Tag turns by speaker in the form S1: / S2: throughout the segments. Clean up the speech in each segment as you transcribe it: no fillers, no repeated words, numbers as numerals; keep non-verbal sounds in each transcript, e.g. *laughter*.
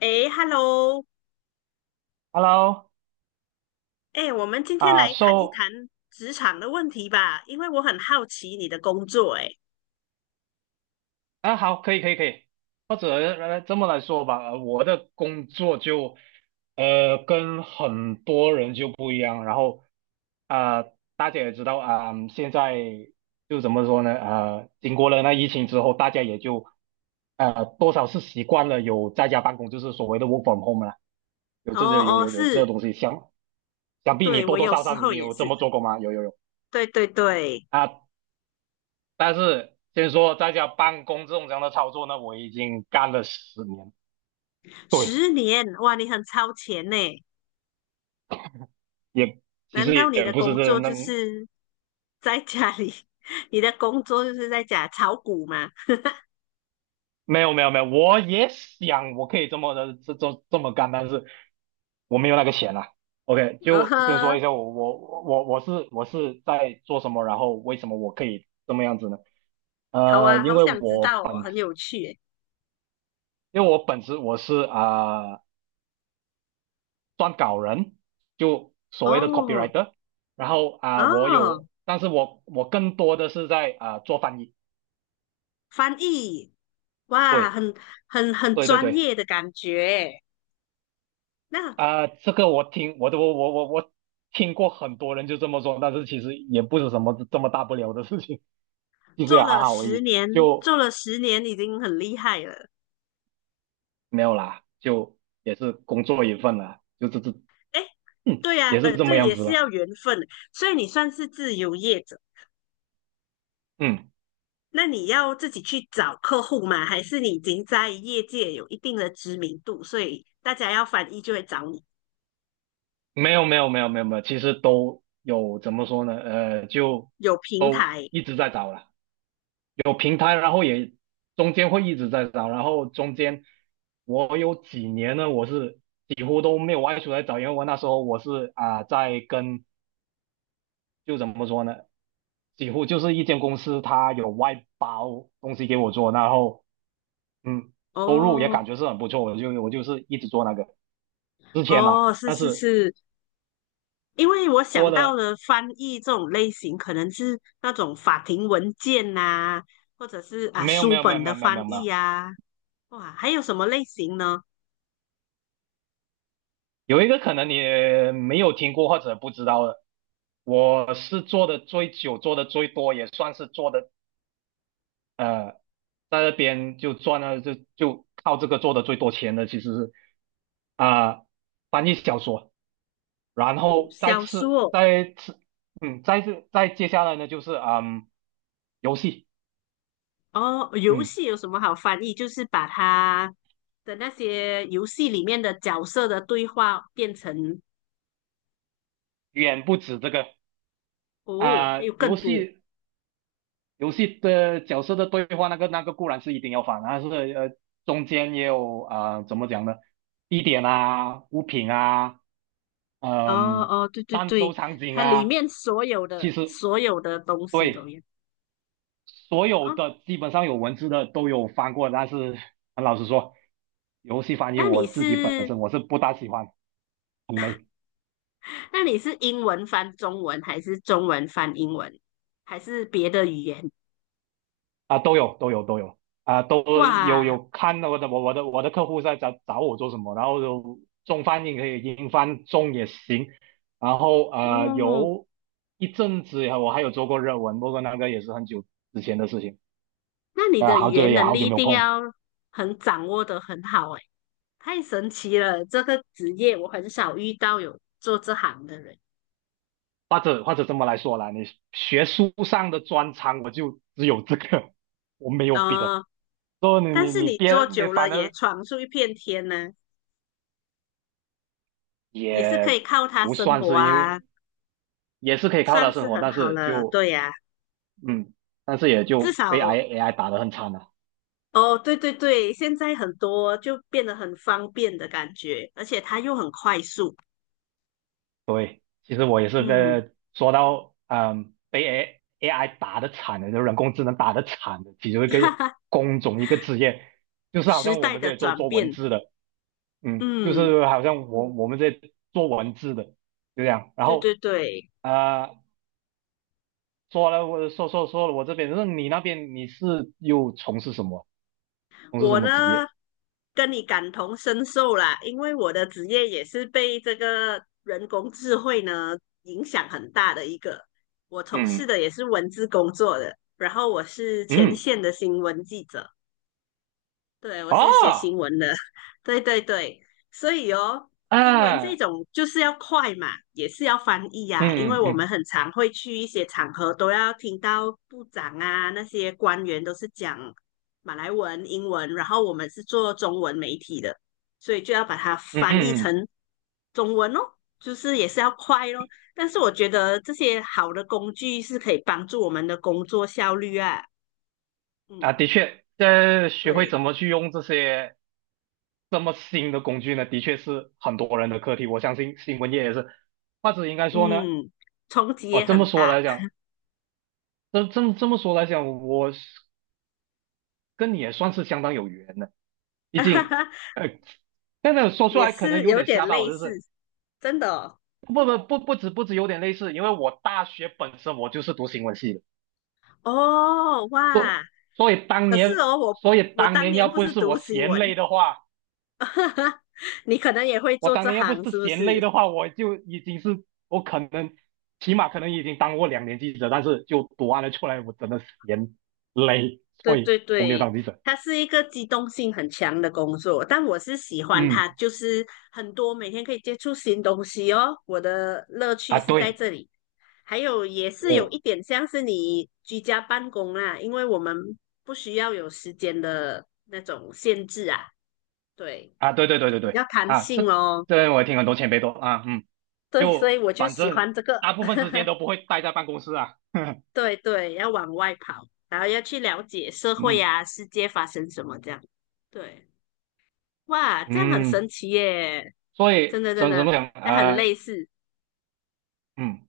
S1: 诶 hello
S2: Hello。
S1: 诶，我们今天
S2: 啊
S1: 来谈一
S2: ，so
S1: 谈职场的问题吧，因为我很好奇你的工作，诶，
S2: 好，可以，可以，可以。或者这么来说吧，我的工作就跟很多人就不一样。然后啊，大家也知道啊。现在就怎么说呢？经过了那疫情之后，大家也就多少是习惯了有在家办公，就是所谓的 work from home 了。有
S1: 哦
S2: 这些有
S1: 哦，
S2: 有有这
S1: 是，
S2: 东西，想必你
S1: 对，
S2: 多
S1: 我
S2: 多
S1: 有
S2: 少
S1: 时
S2: 少
S1: 候也
S2: 有
S1: 是，
S2: 这么做过吗？有，有，有。
S1: 对对对，
S2: 啊，但是先说在家办公这种这样的操作呢，我已经干了10年。对，
S1: 十年，哇，你很超前呢，
S2: 也其
S1: 难
S2: 实
S1: 道你
S2: 也
S1: 的
S2: 不是
S1: 工
S2: 这
S1: 作
S2: 那。
S1: 就是 *laughs* 在家里，*laughs* 你的工作就是在家炒股吗？
S2: 没有，没有，没有。我也想我可以这么的这这这么干，但是我没有那个钱啊。OK，
S1: 呃
S2: 就先说
S1: 呵，
S2: 一下我是在做什么，然后为什么我可以这么样子呢？
S1: 好
S2: 呃，
S1: 啊，
S2: 因
S1: 好
S2: 为
S1: 想知
S2: 我
S1: 道哦，
S2: 本
S1: 很有趣诶，
S2: 因为我本职我是撰稿人，就所谓的
S1: 哦
S2: copywriter。然后
S1: 哦，
S2: 但是我更多的是在做翻译。
S1: 翻译，哇，
S2: 对，
S1: 很很
S2: 对，对，
S1: 专
S2: 对。
S1: 业的感觉。那
S2: 这个我听我都我我我听过很多人就这么说，但是其实也不是什么这么大不了的事情。*laughs* 就实也
S1: 做
S2: 还
S1: 了
S2: 好而
S1: 十
S2: 已，
S1: 年，做
S2: 就
S1: 了十年已经很厉害了。
S2: 没有啦。就也是工作一份啦。就这这
S1: 哎，
S2: 嗯
S1: 对呀、
S2: 也是这么
S1: 对，
S2: 样
S1: 也
S2: 子
S1: 是
S2: 了。
S1: 要缘分，所以你算是自由业者。
S2: 嗯。
S1: 那你要自己去找客户吗？还是你已经在业界有一定的知名度，所以大家要翻译就会找你？
S2: 没有，没有，没有，没有，没有。其实都有，怎么说呢？就
S1: 有平
S2: 都
S1: 台。
S2: 一直在找了。有平台，然后也中间会一直在找。然后中间我有几年呢，我是几乎都没有外出来找。因为我那时候我是在跟，就怎么说呢，几乎就是一间公司它有外包东西给我做，然后收入也感
S1: 哦
S2: 觉是很不错。我就是一直做那个之前啦。
S1: 哦，是
S2: 但
S1: 是
S2: 是
S1: 是，因为我
S2: 过
S1: 想到
S2: 了
S1: 的翻译这种类型，可能是那种法庭文件呐、或者是啊
S2: 没有，没
S1: 书
S2: 有，没有，
S1: 本
S2: 没
S1: 的
S2: 有，没有，没
S1: 翻
S2: 有，没
S1: 译
S2: 有。
S1: 啊。哇，还有什么类型呢？
S2: 有一个可能你没有听过或者不知道的。我是做的最久、做的最多，也算是做的，呃，在那边就赚了。就靠这个做的最多钱的，其实是啊、翻译小说。然
S1: 哦，
S2: 后再
S1: 小
S2: 次
S1: 说。
S2: 再次嗯，再次再接下来呢就是游戏。
S1: 哦，游
S2: 嗯。
S1: 戏有什么好翻译？就是把它的那些游戏里面的角色的对话变成。
S2: 远不止这个。
S1: 哦，还
S2: 啊、
S1: 有更
S2: 游
S1: 多。
S2: 戏游戏的角色的对话，那个固然是一定要反，但是中间也有怎么讲呢，地点啊、物品啊，
S1: 哦
S2: 嗯、
S1: 哦，对对
S2: 战斗
S1: 对，
S2: 场景
S1: 它里
S2: 啊，
S1: 面所有
S2: 其
S1: 的
S2: 实。
S1: 所有的东西都
S2: 对。
S1: 有。
S2: 所有
S1: 哦。
S2: 的基本上有文字的都有翻过。但是很老实说，游戏翻译
S1: 那你
S2: 我自己本
S1: 是
S2: 身我是不大喜欢，很累。
S1: 那你是英文翻中文，还是中文翻英文，还是别的语言？
S2: 啊，都有，都有，都有。啊，都有，
S1: 哇，
S2: 有看我的客户在找我做什么。然后有中翻译可以，英翻中也行。然后
S1: 嗯，
S2: 有一阵子我还有做过日文，不过那个也是很久之前的事情。
S1: 那你
S2: 啊，
S1: 的语
S2: 好久
S1: 言
S2: 也
S1: 能
S2: 好
S1: 力
S2: 久
S1: 一
S2: 没有
S1: 定
S2: 碰。
S1: 要很掌握的很好诶。太神奇了！这个职业我很少遇到有做这行的人。
S2: 或者这么来说啦，你学术上的专长我就只有这个，我没有别的。
S1: 啊、呃
S2: 说你
S1: 但
S2: 你
S1: 是
S2: 你
S1: 你做
S2: 别你
S1: 久了
S2: 反
S1: 也
S2: 正
S1: 闯出一片天呢，也是可
S2: 也
S1: 以靠它
S2: 不
S1: 生
S2: 算
S1: 活
S2: 是，因
S1: 啊，
S2: 为也是可以靠它
S1: 算
S2: 生
S1: 是
S2: 活，
S1: 很
S2: 但
S1: 好
S2: 是
S1: 了。
S2: 就，
S1: 对呀、
S2: 嗯，但是也
S1: 至
S2: 就
S1: 少。
S2: 被 AI 打得很惨了。
S1: 哦，对对对，现在很多就变得很方便的感觉，而且它又很快速。
S2: 其实我也是
S1: 嗯，
S2: 在说到被 AI 打得惨的，就人工智能打得惨的其中一
S1: *laughs*
S2: 个
S1: 哈哈，
S2: 工种，一个职业，就是好
S1: 时
S2: 像我
S1: 代
S2: 们
S1: 的
S2: 这里做
S1: 转
S2: 做文
S1: 变。
S2: 字的。嗯，就
S1: 嗯，
S2: 是好像我们在做文字的，就这样。然
S1: 对对
S2: 后
S1: 对。
S2: 啊呃，说了我这边，那你那边是又从事什么？从事什
S1: 我
S2: 么
S1: 呢
S2: 职业？
S1: 跟你感同身受啦，因为我的职业也是被这个人工智慧呢影响很大的一个。我从事
S2: 嗯
S1: 的也是文字工作的，然后我是前
S2: 嗯，
S1: 线的新闻记者。对，我是写新
S2: 啊
S1: 闻的，*laughs* 对对对，所以哦，新闻这
S2: 啊，
S1: 种就是要快嘛，也是要翻译啊，因为
S2: 嗯嗯，
S1: 我们
S2: 嗯
S1: 很常会去一些场合都要听到部长啊那些官员都是讲马来文、英文，然后我们是做中文媒体的，所以就要把它
S2: 嗯，
S1: 翻
S2: 嗯
S1: 译
S2: 嗯，
S1: 成中文哦，就是也是要快咯。但是我觉得这些好的工具是可以帮助我们的工作效率啊，
S2: 啊。
S1: 嗯，
S2: 的确，在学会
S1: 对。
S2: 怎么去用这些这么新的工具呢，的确是很多人的课题。我相信新闻业也是，或者应该说呢，
S1: 嗯，冲击
S2: 哦，
S1: 也
S2: 这么
S1: 很
S2: 说
S1: 大。
S2: 来讲，这么说来讲，我是跟你也算是相当有缘的。毕竟，
S1: *laughs*
S2: 呃，但是说出
S1: 也
S2: 来可能
S1: 是
S2: 有
S1: 有
S2: 点
S1: 点
S2: 吓到我
S1: 类
S2: 就
S1: 似，
S2: 是
S1: 真的哦。
S2: 不止有点类似，因为我大学本身我就是读新闻系的。
S1: 哦哇，
S2: 所所以当
S1: 可是
S2: 年，
S1: 哦，我我当年
S2: 要
S1: 不
S2: 不
S1: 是
S2: 是
S1: 读
S2: 我
S1: 新
S2: 嫌
S1: 闻，
S2: 累的话，
S1: *laughs* 你可能也会
S2: 我
S1: 做
S2: 当
S1: 这
S2: 年要不
S1: 行，
S2: 是
S1: 是不
S2: 嫌累
S1: 是？
S2: 的话，我就已经是，我可能起码可能已经当过2年记者。但是就读完了出来，我真的嫌累，
S1: 对
S2: 所以
S1: 对
S2: 我没有
S1: 对，
S2: 当记者。
S1: 它是一个机动性很强的工作，但我是喜欢它，
S2: 嗯。
S1: 就是很多每天可以接触新东西哦。我的乐
S2: 啊
S1: 趣是在
S2: 对，
S1: 这里，还有也是有
S2: 哦
S1: 一点像是你居家办公啦，因为我们不需要有时间的那种限制啊，对，
S2: 啊，对，对，对，
S1: 就
S2: 对，
S1: 比
S2: 对，
S1: 较弹
S2: 啊。
S1: 性哦。
S2: 这我也听很多前辈都。
S1: 对，所以
S2: 就
S1: 我就
S2: 反
S1: 喜
S2: 正
S1: 欢这个，
S2: 大部分时间
S1: *laughs*
S2: 都不会待在办公室啊。*laughs*
S1: 对对，要往外跑，然后要去了解社会
S2: 嗯
S1: 啊、世界发生什么这样，对。哇，这样很神
S2: 嗯，
S1: 奇耶！
S2: 所
S1: 真
S2: 以
S1: 的真
S2: 怎
S1: 的，
S2: 么讲？
S1: 那很类似。
S2: 嗯，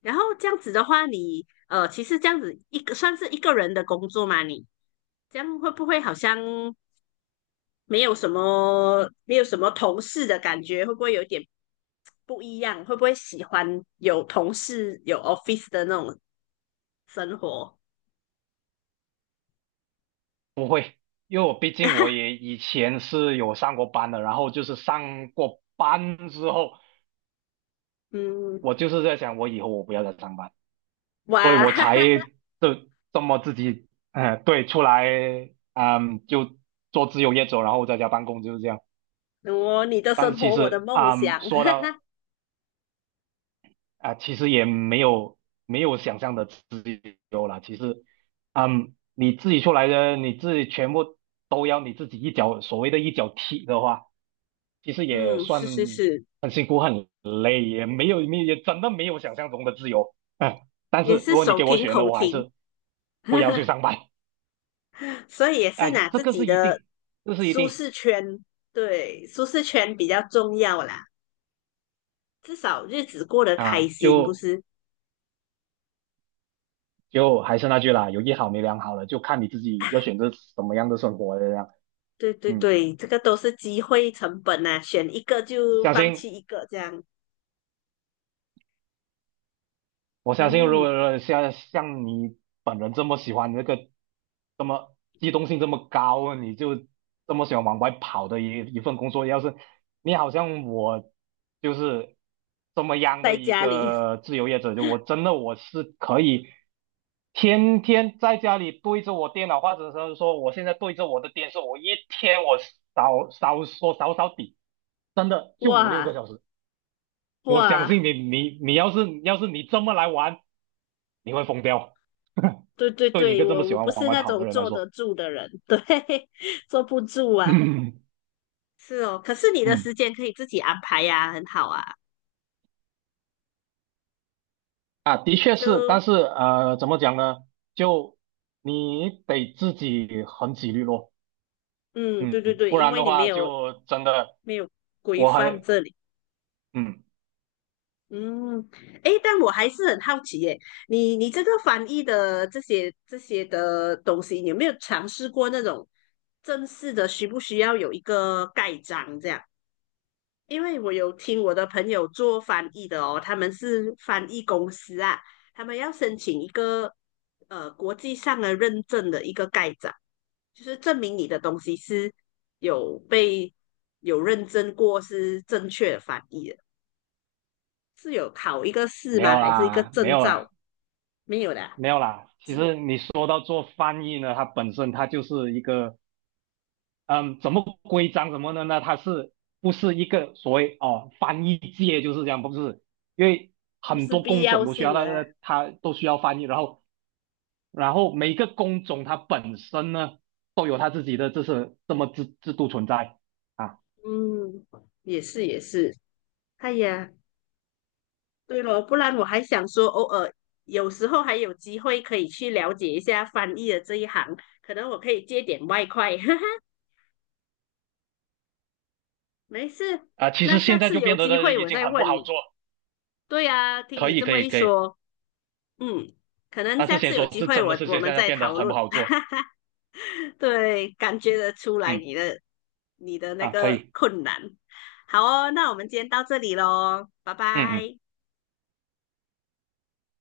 S1: 然后这样子的话你，其实这样子一个算是一个人的工作嘛，你这样会不会好像没有什么同事的感觉？会不会有点不一样？会不会喜欢有同事有 office 的那种生活？
S2: 不会，因为我毕竟我
S1: *laughs*
S2: 也以前是有上过班的，然后就是上过班之后，
S1: 嗯，
S2: 我就是在想，我以后我不要再上班，所以
S1: 哇，
S2: 我才
S1: *laughs*
S2: 这这么自己，对，出来。嗯，就做自由业者，然后在家办公就是这样。
S1: 我你的
S2: 但是
S1: 生
S2: 其
S1: 活，我的
S2: 实，
S1: 梦想。
S2: 说
S1: *laughs*
S2: 到啊，其实也没有想象的自由啦。其实，你自己出来的，你自己全部都要你自己一脚，所谓的一脚踢的话，其实也
S1: 嗯，
S2: 算
S1: 是是是，
S2: 很辛苦、很累，也没有没也真的没有想象中的自由。嗯，但是
S1: 也是
S2: 如果你
S1: 手
S2: 给我
S1: 停
S2: 选的，
S1: 口
S2: 我还
S1: 停。
S2: 是不要去
S1: *laughs*
S2: 上班。
S1: 所以也是
S2: 哎，
S1: 拿
S2: 这
S1: 自
S2: 个
S1: 己
S2: 是一
S1: 的
S2: 定，这是一
S1: 舒
S2: 定
S1: 适圈，对，舒适圈比较重要啦，至少日子过得开
S2: 啊。
S1: 心，不
S2: 就
S1: 是？
S2: 就还是那句啦，有一好没两好了，就看你自己要选择什么样的生活了这样。
S1: 对对
S2: 嗯，
S1: 对，这个都是机会成本啊，选一个就
S2: 小
S1: 放弃
S2: 信
S1: 一个这样。
S2: 我相信，如
S1: 嗯，
S2: 果像你本人这么喜欢这个，这么机动性这么高，你就这么喜欢往外跑的一份工作，要是你好像我，就是这么样的
S1: 在
S2: 一
S1: 家里，
S2: 个自由业者，就我真的我是可以天天在家里对着我电脑，或者是说我现在对着我的电视，我一天少少说少少底，真的就五六个
S1: 哇
S2: 小时。我相
S1: 哇，
S2: 信你，你要是，你这么来玩，你会疯掉。*laughs*
S1: 对对
S2: 对你一
S1: 对，
S2: 个这么
S1: 我
S2: 喜
S1: 我
S2: 欢
S1: 不
S2: 往
S1: 是
S2: 外
S1: 那
S2: 跑的
S1: 种
S2: 人来
S1: 坐得
S2: 说。
S1: 住的人，对，*laughs* 坐不住
S2: *laughs*
S1: 啊。
S2: 嗯
S1: 是哦，可是你的
S2: 嗯
S1: 时间可以自己安排呀、很好啊。
S2: 的确是。但
S1: 就
S2: 是怎么讲呢？就你得自己很己律咯。
S1: 嗯，对对
S2: 嗯，
S1: 对，
S2: 不
S1: 因
S2: 然
S1: 为
S2: 的
S1: 你没
S2: 话
S1: 有
S2: 就真的
S1: 没有规
S2: 我
S1: 范
S2: 还
S1: 这里。
S2: 嗯
S1: 嗯，诶，但我还是很好奇耶，你这个翻译的这些的东西，你有没有尝试过那种正式的，需不需要有一个盖章这样？因为我有听我的朋友做翻译的哦，他们是翻译公司啊，他们要申请一个国际上的认证的一个盖章，就是证明你的东西是有被有认证过是正确的翻译的，是有考一个试
S2: 没
S1: 吗？
S2: 有
S1: 还是一个
S2: 啦，没
S1: 证
S2: 有啦，
S1: 照？没有的啊，
S2: 没有啦。其实你说到做翻译呢，它本身它就是一个，嗯，怎么规章什么的呢？它是不是一个所谓翻译界就是这样？不是。因为
S1: 不
S2: 很
S1: 是
S2: 多
S1: 必
S2: 工
S1: 要
S2: 种都需要
S1: 性的
S2: 它，
S1: 啊。
S2: 它都需要翻译。然后每个工种它本身呢都有它自己的这是这么制制度存在啊。
S1: 嗯，也是也是。哎呀，对咯，不然我还想说，偶尔有时候还有机会可以去了解一下翻译的这一行，可能我可以借点外快。*laughs* 哈哈，没事，
S2: 啊，其
S1: 那
S2: 实
S1: 下
S2: 现在
S1: 次
S2: 就
S1: 有
S2: 变得
S1: 机
S2: 的
S1: 会
S2: 已
S1: 我
S2: 经
S1: 再
S2: 很不
S1: 问
S2: 好
S1: 你。
S2: 做。
S1: 对呀，听
S2: 可
S1: 你
S2: 以，
S1: 这
S2: 可
S1: 么
S2: 以，
S1: 一
S2: 可以。
S1: 说，嗯，可能
S2: 但是
S1: 下次
S2: 先
S1: 有
S2: 说
S1: 机
S2: 这
S1: 会
S2: 真的
S1: 我
S2: 是
S1: 我
S2: 现
S1: 们
S2: 在
S1: 再
S2: 变
S1: 讨
S2: 得很
S1: 论。
S2: 不好做。
S1: *laughs* 对，感觉得出来
S2: 嗯
S1: 你的你的那
S2: 可
S1: 个
S2: 以。
S1: 困难。好哦，那我们今天到这里喽，拜
S2: 嗯嗯。
S1: 拜。